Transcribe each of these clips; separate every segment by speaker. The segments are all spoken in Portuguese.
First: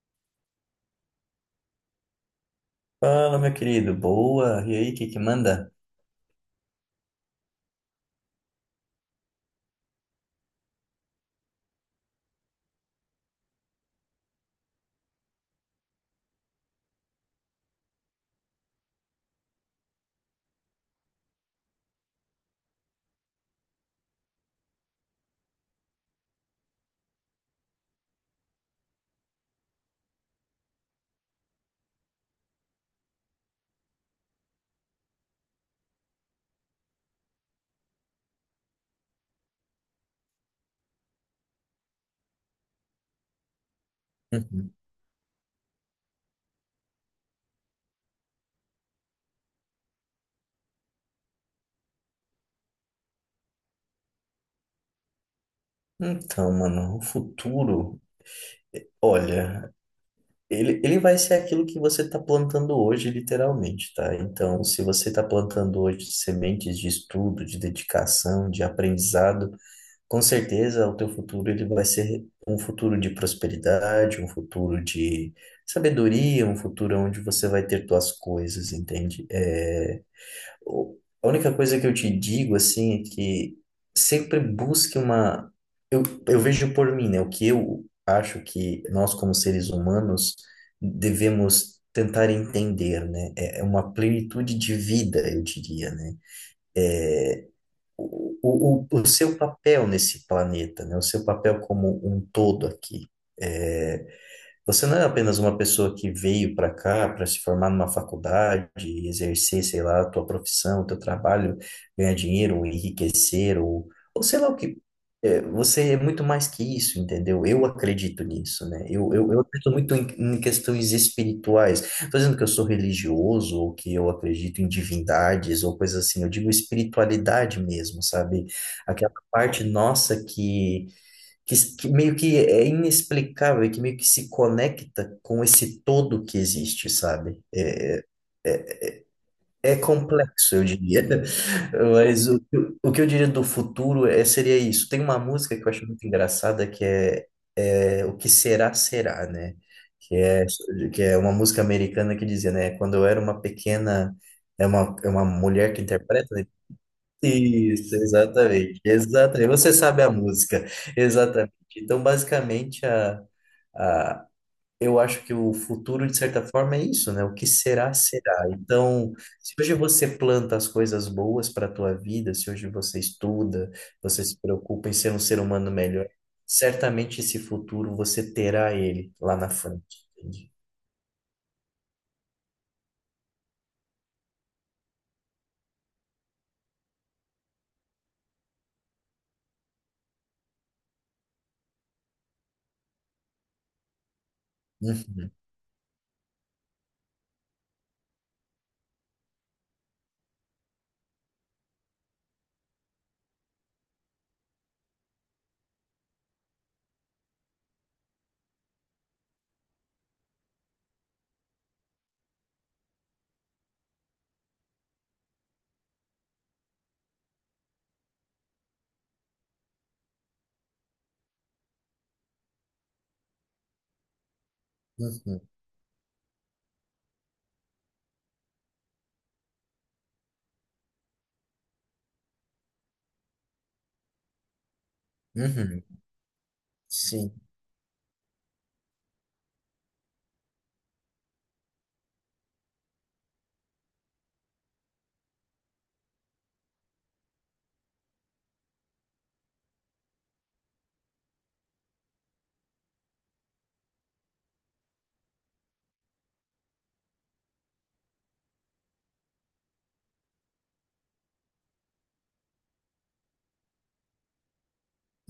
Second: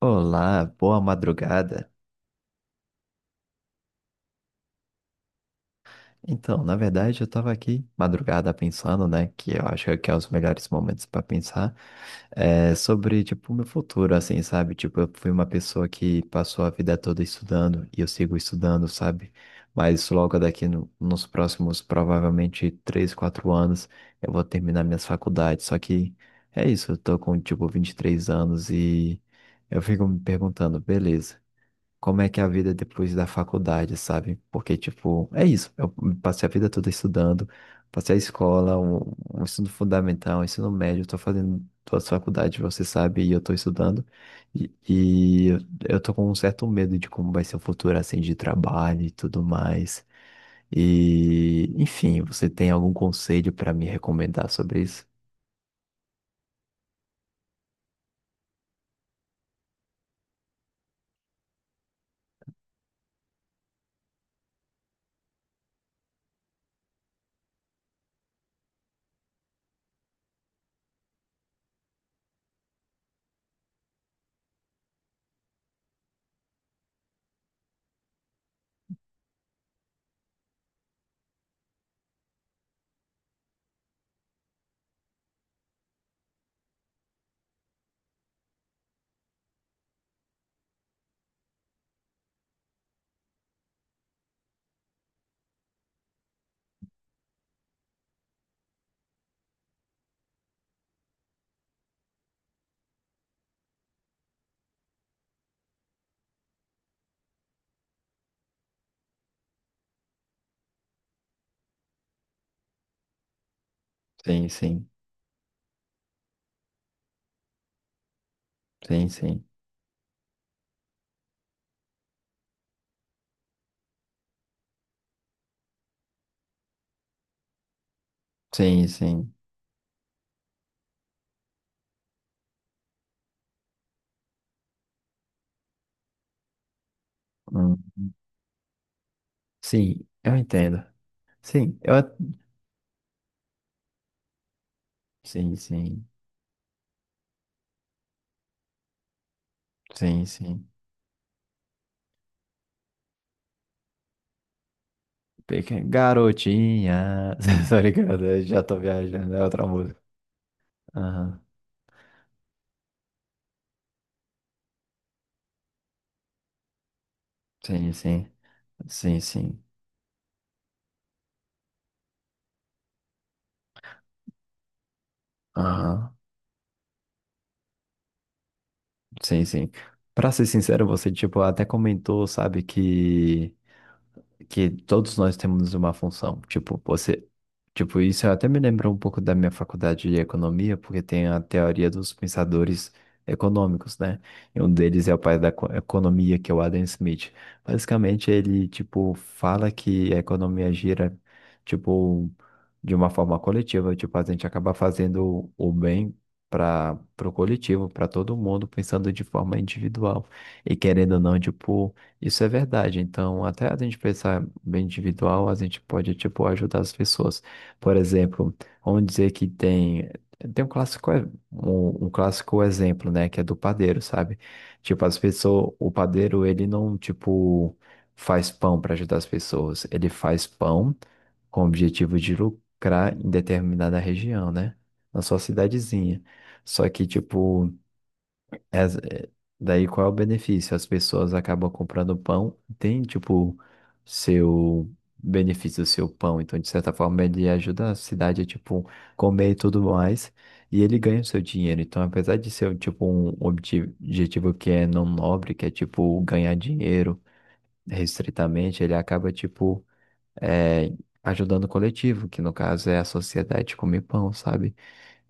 Speaker 1: Olá, boa madrugada.
Speaker 2: Fala, meu querido, boa. E aí, o que manda?
Speaker 1: Então, na verdade, eu tava aqui madrugada pensando, né, que eu acho que é os melhores momentos para pensar, é, sobre, tipo, o meu futuro, assim, sabe? Tipo, eu fui uma pessoa que passou a vida toda estudando e eu sigo estudando, sabe? Mas logo daqui nos próximos, provavelmente, 3, 4 anos, eu vou terminar minhas faculdades. Só que é isso, eu tô com, tipo, 23 anos e eu fico me perguntando, beleza, como é que é a vida depois da faculdade, sabe? Porque, tipo, é isso. Eu passei a vida toda estudando, passei a escola, um ensino fundamental, um ensino médio, estou fazendo todas as faculdades, você sabe, e eu estou estudando. E,
Speaker 2: Uhum.
Speaker 1: e eu eu tô com um certo medo de como vai ser o futuro, assim, de trabalho e tudo mais. E, enfim, você tem algum conselho para me recomendar sobre isso?
Speaker 2: Então, mano, o futuro, olha, ele vai ser aquilo que você está plantando hoje, literalmente, tá? Então, se você está plantando hoje sementes de estudo, de dedicação, de aprendizado, com certeza o teu futuro ele vai ser um futuro de prosperidade, um futuro de sabedoria, um futuro onde você vai ter tuas coisas, entende? A única coisa que eu te digo, assim, é que sempre busque uma. Eu, eu vejo por mim, né? O que eu acho que nós, como seres humanos, devemos tentar entender, né? É uma plenitude de vida, eu diria, né? O seu papel nesse planeta, né? O seu papel como um todo aqui. é, Você não é apenas uma pessoa que veio para cá para se formar numa faculdade, e exercer, sei lá, a tua profissão, o teu trabalho, ganhar dinheiro, ou enriquecer, ou sei
Speaker 1: Sim,
Speaker 2: lá o que.
Speaker 1: sim,
Speaker 2: É, você é muito mais que isso, entendeu? Eu acredito nisso, né?
Speaker 1: sim,
Speaker 2: Eu
Speaker 1: sim,
Speaker 2: acredito muito em, em questões espirituais. Estou dizendo que eu sou religioso, ou que eu acredito em divindades, ou coisas assim. Eu digo espiritualidade mesmo, sabe?
Speaker 1: sim,
Speaker 2: Aquela
Speaker 1: sim.
Speaker 2: parte nossa que meio que é inexplicável, e que meio que se conecta com esse todo que existe, sabe?
Speaker 1: Hum,
Speaker 2: É
Speaker 1: sim, eu
Speaker 2: complexo, eu
Speaker 1: entendo.
Speaker 2: diria.
Speaker 1: Sim, eu,
Speaker 2: Mas o que eu diria do futuro é, seria isso. Tem uma
Speaker 1: sim,
Speaker 2: música que eu acho muito
Speaker 1: sim,
Speaker 2: engraçada que é, é O que será, será, né? Que
Speaker 1: sim,
Speaker 2: é,
Speaker 1: sim.
Speaker 2: que é uma música americana que dizia, né? Quando eu era uma pequena. É uma mulher
Speaker 1: Peque-
Speaker 2: que interpreta, né?
Speaker 1: Garotinha. Tá
Speaker 2: Isso,
Speaker 1: ligado? Eu já tô
Speaker 2: exatamente,
Speaker 1: viajando, é
Speaker 2: exatamente.
Speaker 1: outra
Speaker 2: Você
Speaker 1: música.
Speaker 2: sabe a música,
Speaker 1: Aham.
Speaker 2: exatamente. Então, basicamente, a, eu acho que o futuro, de certa forma, é isso, né? O que
Speaker 1: Sim,
Speaker 2: será,
Speaker 1: sim.
Speaker 2: será. Então,
Speaker 1: Sim,
Speaker 2: se
Speaker 1: sim.
Speaker 2: hoje você planta as coisas boas para a tua vida, se hoje você estuda, você se preocupa em ser um ser humano melhor,
Speaker 1: Aham.
Speaker 2: certamente esse futuro você terá ele lá
Speaker 1: Sim,
Speaker 2: na
Speaker 1: sim.
Speaker 2: frente,
Speaker 1: Pra ser
Speaker 2: entende?
Speaker 1: sincero, você, tipo, até comentou, sabe, que todos nós temos uma função. Tipo, você. Tipo, isso até me lembrou um pouco da minha faculdade de economia, porque tem a teoria dos pensadores econômicos, né? E um deles é o
Speaker 2: Uhum,
Speaker 1: pai da economia, que é o Adam Smith. Basicamente, ele, tipo, fala que a economia gira, tipo, de uma forma coletiva. Tipo, a gente acaba fazendo o bem para o coletivo, para todo mundo, pensando de forma individual. E querendo ou não, tipo, isso é verdade. Então, até a gente pensar bem individual, a gente pode, tipo, ajudar as pessoas. Por exemplo, vamos dizer que tem, tem um clássico, um clássico exemplo, né, que é do padeiro, sabe? Tipo, as
Speaker 2: uhum,
Speaker 1: pessoas, o padeiro, ele não, tipo, faz pão para ajudar as pessoas. Ele faz pão com o objetivo de lucrar em determinada região, né? Na sua
Speaker 2: uhum,
Speaker 1: cidadezinha. Só que,
Speaker 2: sim,
Speaker 1: tipo, as- é, daí qual é o benefício? As pessoas acabam comprando pão, tem tipo seu benefício, seu pão, então de certa forma ele ajuda a cidade a tipo comer e tudo mais, e ele ganha o seu dinheiro. Então, apesar de ser um, tipo um objetivo que é não nobre, que é tipo ganhar dinheiro restritamente, ele acaba tipo, é, ajudando o coletivo, que no caso é a sociedade comer pão, sabe?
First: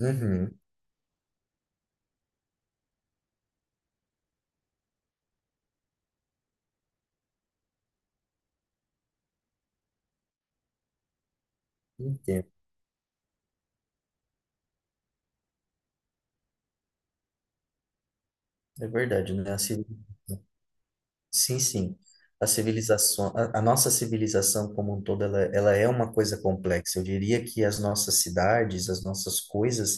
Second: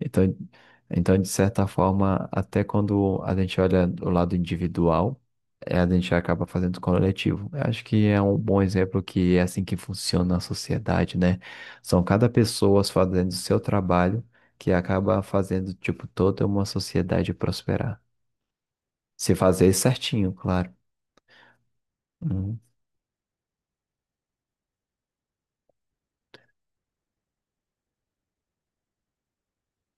Speaker 1: Então, então, de certa forma, até quando a gente olha o lado individual, é, a gente acaba fazendo coletivo. Eu acho que é um bom exemplo que é assim que funciona a sociedade, né? São cada
Speaker 2: entendo.
Speaker 1: pessoa fazendo o seu trabalho que acaba fazendo, tipo, toda uma sociedade prosperar.
Speaker 2: É
Speaker 1: Se
Speaker 2: verdade, né?
Speaker 1: fazer
Speaker 2: Assim,
Speaker 1: certinho, claro.
Speaker 2: sim, sim. A
Speaker 1: Uhum,
Speaker 2: civilização, a nossa civilização como um todo, ela é uma coisa complexa. Eu diria que as nossas cidades, as nossas coisas,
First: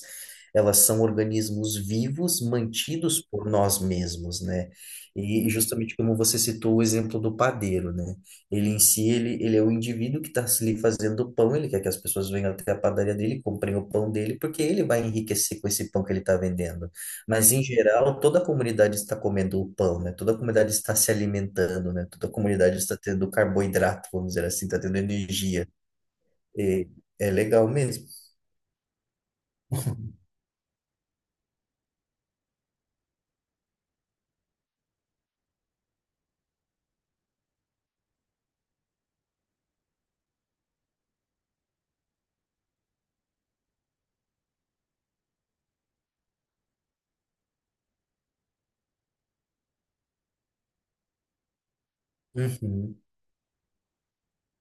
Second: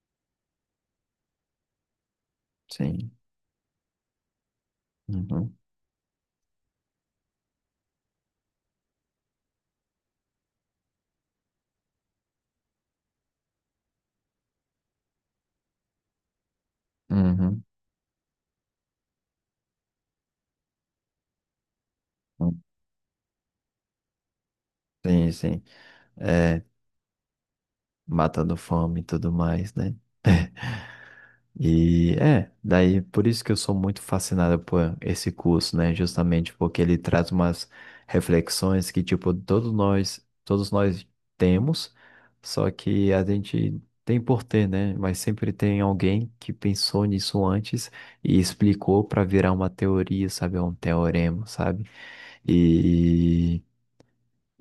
Speaker 2: elas são organismos vivos
Speaker 1: sim.
Speaker 2: mantidos por nós mesmos, né? E
Speaker 1: Uhum,
Speaker 2: justamente como você citou o exemplo do padeiro, né? Ele em si, ele é o indivíduo que está ali fazendo o pão, ele quer que as pessoas venham até a padaria dele, comprem o pão dele, porque ele vai enriquecer com esse pão que ele está vendendo. Mas,
Speaker 1: uhum,
Speaker 2: em geral, toda a comunidade está comendo o pão, né? Toda a comunidade está se alimentando, né? Toda a
Speaker 1: uhum.
Speaker 2: comunidade está tendo carboidrato, vamos dizer assim, está tendo
Speaker 1: Sim, sim.
Speaker 2: energia.
Speaker 1: É,
Speaker 2: E é legal mesmo.
Speaker 1: matando fome e tudo mais, né? E é, daí por isso que eu sou muito fascinado por esse curso, né? Justamente porque ele traz umas reflexões que, tipo, todos nós temos, só que a gente tem por ter, né? Mas sempre tem alguém que pensou nisso antes e explicou para virar uma teoria, sabe? Um teorema, sabe?
Speaker 2: Uhum,
Speaker 1: E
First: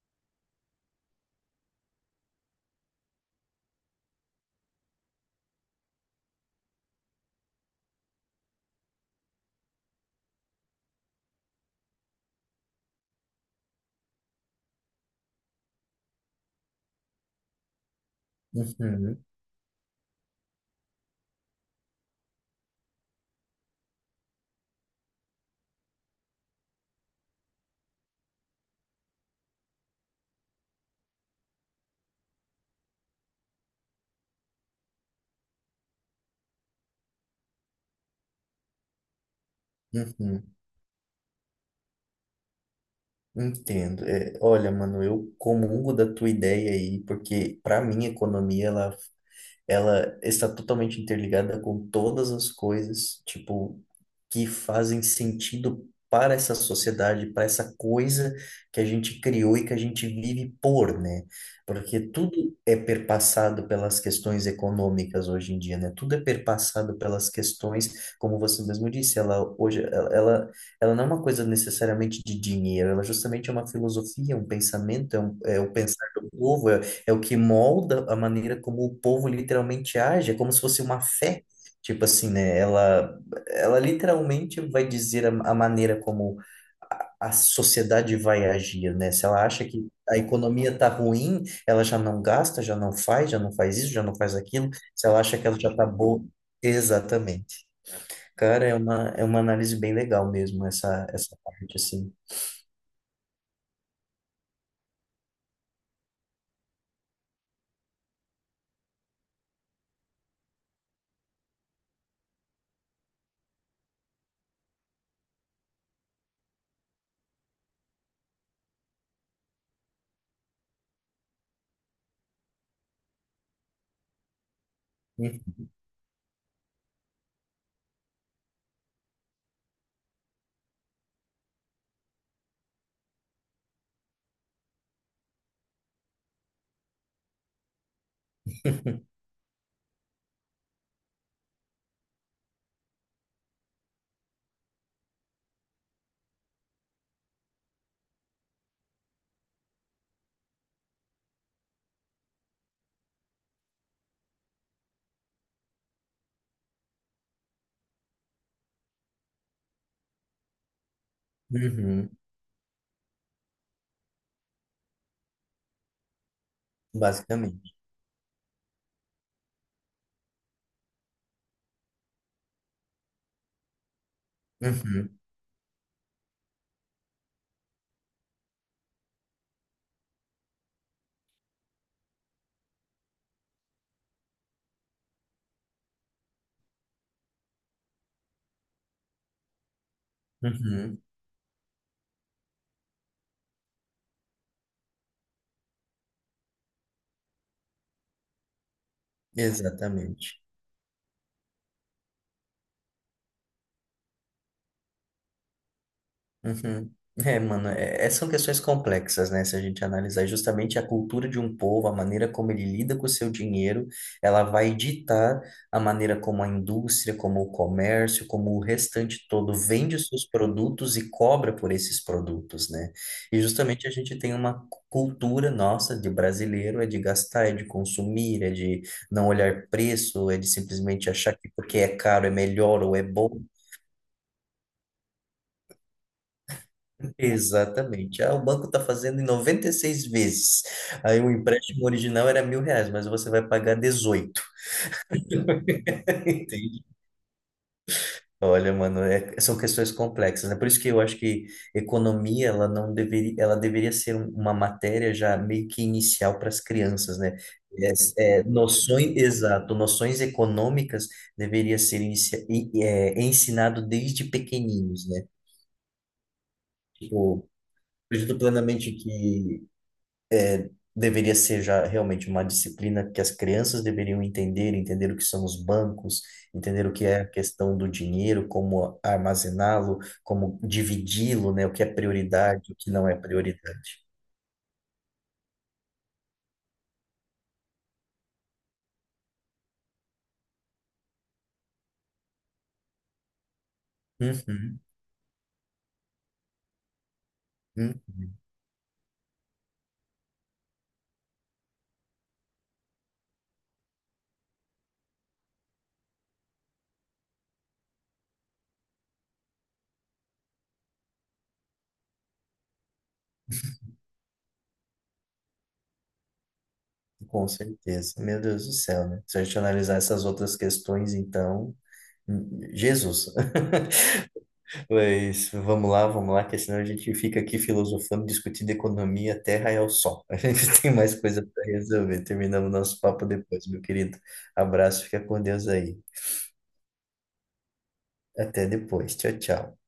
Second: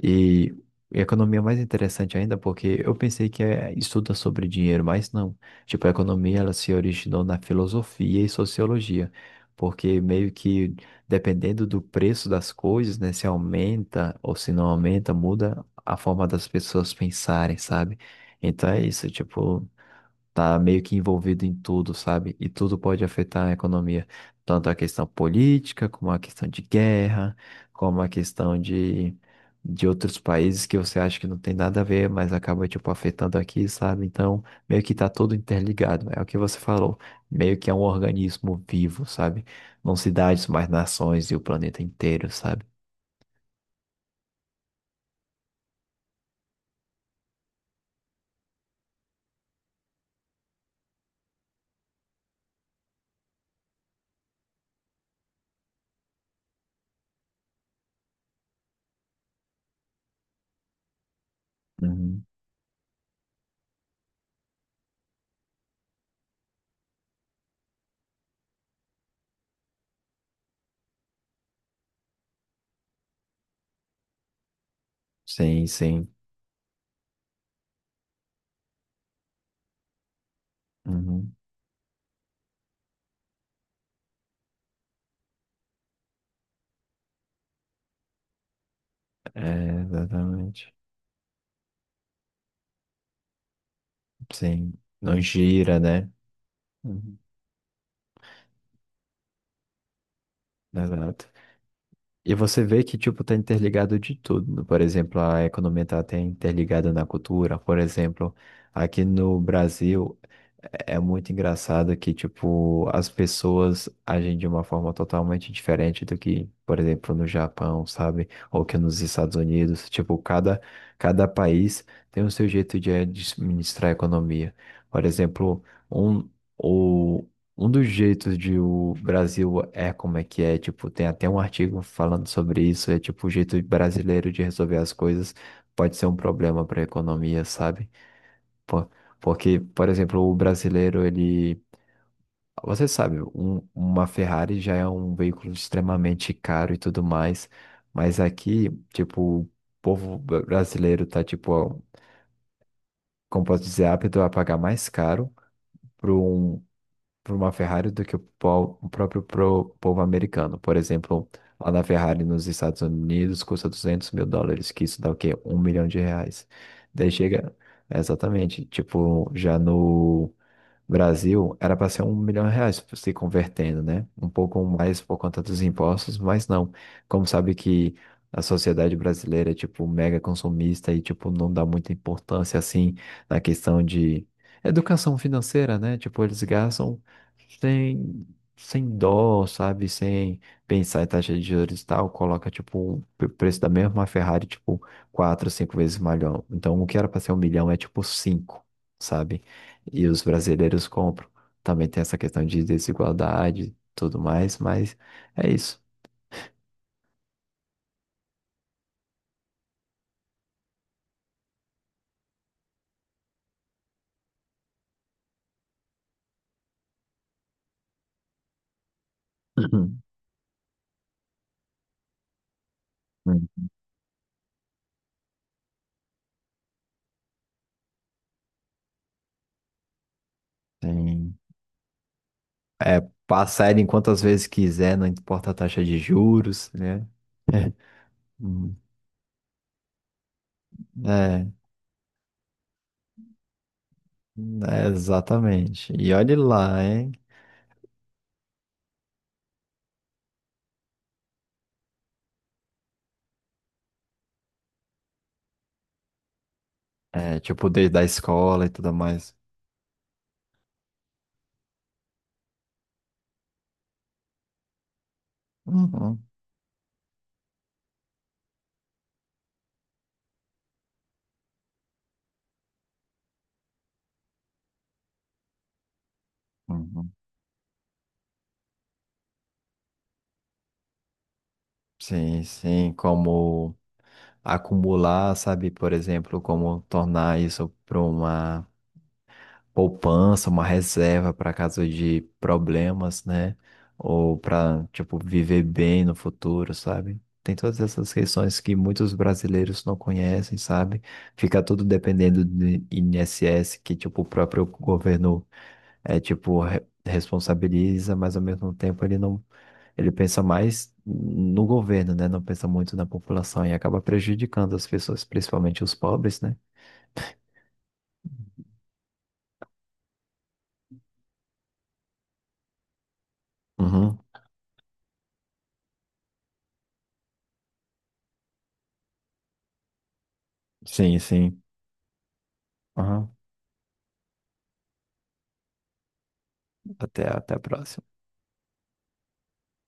Speaker 1: e economia é mais interessante ainda porque eu pensei que é, estuda sobre dinheiro, mas não. Tipo, a economia ela se originou na filosofia e sociologia, porque meio que dependendo do preço das coisas, né, se aumenta ou se não aumenta, muda a forma das pessoas pensarem, sabe? Então é isso,
Speaker 2: uhum,
Speaker 1: tipo, tá meio que envolvido em tudo, sabe? E tudo pode afetar a economia, tanto a questão política, como a questão de guerra, como a questão de outros países que você acha que não tem nada a ver, mas acaba, tipo, afetando aqui, sabe? Então, meio que tá tudo interligado, né? É o que você falou, meio que é um organismo vivo, sabe? Não cidades,
Speaker 2: uhum.
Speaker 1: mas nações e o planeta inteiro, sabe?
Speaker 2: Entendo. É, olha, mano, eu comungo da tua ideia aí, porque para mim a economia ela está totalmente interligada com todas as coisas, tipo, que fazem sentido para essa sociedade, para essa coisa que a gente criou e que a gente vive por, né? Porque
Speaker 1: Uhum.
Speaker 2: tudo é perpassado pelas questões econômicas hoje em dia, né? Tudo é perpassado pelas questões, como você mesmo disse, ela ela não é uma coisa necessariamente de dinheiro, ela justamente é uma filosofia, um pensamento, é
Speaker 1: Sim,
Speaker 2: o pensar
Speaker 1: sim.
Speaker 2: do povo, é o que molda a maneira como o povo literalmente age, é como se fosse uma
Speaker 1: Uhum.
Speaker 2: fé. Tipo assim, né? Ela literalmente vai dizer a maneira como a sociedade vai agir, né? Se ela acha
Speaker 1: É,
Speaker 2: que a
Speaker 1: exatamente.
Speaker 2: economia tá ruim, ela já não gasta, já não faz isso, já não faz aquilo.
Speaker 1: Sim.
Speaker 2: Se
Speaker 1: Não
Speaker 2: ela acha que ela já
Speaker 1: gira,
Speaker 2: tá
Speaker 1: né?
Speaker 2: boa.
Speaker 1: Uhum.
Speaker 2: Exatamente. Cara, é uma análise bem legal mesmo,
Speaker 1: Exato.
Speaker 2: essa parte, assim.
Speaker 1: E você vê que, tipo, tá interligado de tudo, né? Por exemplo, a economia tá até interligada na cultura. Por exemplo, aqui no Brasil, é é muito engraçado que, tipo, as pessoas agem de uma forma totalmente diferente do que, por exemplo, no Japão, sabe? Ou que nos Estados Unidos. Tipo, cada, cada país tem o seu jeito de administrar a economia. Por exemplo, um, o, um dos jeitos de o Brasil é como é que é, tipo, tem até um artigo falando sobre isso, é tipo, o jeito brasileiro de resolver as coisas pode ser um problema para a economia, sabe? Pô, porque, por exemplo, o brasileiro, ele, você sabe, uma Ferrari já é um veículo extremamente caro e tudo mais, mas aqui, tipo, o povo brasileiro tá, tipo, como posso dizer, apto a pagar mais caro por um, por uma Ferrari do que o próprio povo americano. Por exemplo, lá na
Speaker 2: Uhum,
Speaker 1: Ferrari nos Estados Unidos custa US$ 200 mil, que isso dá o quê? R$ 1 milhão. Daí chega.
Speaker 2: basicamente.
Speaker 1: Exatamente. Tipo, já no Brasil era para ser R$ 1 milhão se convertendo, né? Um pouco mais por
Speaker 2: Uhum,
Speaker 1: conta dos impostos, mas não. Como sabe que a sociedade brasileira é tipo mega consumista e tipo não dá muita importância assim na questão de educação financeira, né? Tipo eles gastam sem sem dó, sabe? Sem pensar
Speaker 2: uhum,
Speaker 1: em taxa de juros e tal, coloca tipo o preço da mesma Ferrari tipo 4, 5 vezes maior. Então o que era para ser 1 milhão é tipo cinco, sabe? E os
Speaker 2: exatamente.
Speaker 1: brasileiros compram. Também tem essa questão de desigualdade e tudo mais, mas é isso.
Speaker 2: Uhum. É, mano, são questões complexas, né? Se a gente analisar justamente a cultura de um povo, a maneira como ele lida com o seu dinheiro, ela vai ditar a maneira como a indústria, como o comércio, como o restante todo vende
Speaker 1: Uhum.
Speaker 2: os seus produtos e cobra por esses produtos, né? E
Speaker 1: Hum,
Speaker 2: justamente a gente tem uma cultura nossa de brasileiro, é de gastar, é de consumir, é de não olhar preço, é de simplesmente
Speaker 1: tem...
Speaker 2: achar que porque é caro é melhor ou
Speaker 1: É,
Speaker 2: é bom.
Speaker 1: passar ele em quantas vezes quiser, não importa a taxa de juros, né?
Speaker 2: Exatamente. Ah, o banco
Speaker 1: Hum,
Speaker 2: está fazendo em 96 vezes. Aí o
Speaker 1: é,
Speaker 2: empréstimo original era 1.000 reais, mas você vai pagar dezoito.
Speaker 1: é, exatamente. E olhe lá,
Speaker 2: Entende?
Speaker 1: hein?
Speaker 2: Olha, mano, é- são questões complexas, né? Por isso que eu acho que economia, ela não deveria, ela deveria ser uma matéria já meio que inicial para as crianças, né?
Speaker 1: É, tipo, desde a
Speaker 2: É, é,
Speaker 1: escola e tudo
Speaker 2: noções,
Speaker 1: mais.
Speaker 2: exato, noções econômicas deveria ser é, ensinado desde pequeninos, né?
Speaker 1: Uhum,
Speaker 2: Tipo, acredito plenamente que deveria ser já realmente uma disciplina que as crianças deveriam entender, entender o que são os bancos, entender o que
Speaker 1: uhum.
Speaker 2: é a questão do dinheiro, como armazená-lo, como dividi-lo, né? O que é
Speaker 1: Sim,
Speaker 2: prioridade, o que
Speaker 1: sim,
Speaker 2: não é
Speaker 1: como
Speaker 2: prioridade.
Speaker 1: acumular, sabe? Por exemplo, como tornar isso para uma poupança, uma reserva para caso de problemas, né? Ou
Speaker 2: Uhum,
Speaker 1: para, tipo, viver bem no futuro, sabe? Tem todas
Speaker 2: uhum,
Speaker 1: essas questões que muitos brasileiros não conhecem, sabe? Fica tudo dependendo do INSS, que, tipo, o próprio governo é, tipo, responsabiliza, mas ao mesmo tempo ele não, ele pensa mais no governo, né? Não pensa muito na população e acaba prejudicando as pessoas, principalmente os pobres, né?
Speaker 2: com certeza. Meu Deus do céu, né? Se a gente analisar essas outras questões, então, Jesus.
Speaker 1: Uhum.
Speaker 2: Mas vamos lá, que senão a gente fica aqui filosofando, discutindo economia, a terra é o sol. A gente tem mais
Speaker 1: Sim,
Speaker 2: coisa
Speaker 1: sim.
Speaker 2: para resolver. Terminamos nosso papo
Speaker 1: Uhum.
Speaker 2: depois, meu querido. Abraço, fica com Deus aí.
Speaker 1: Até a próxima.
Speaker 2: Até depois. Tchau, tchau.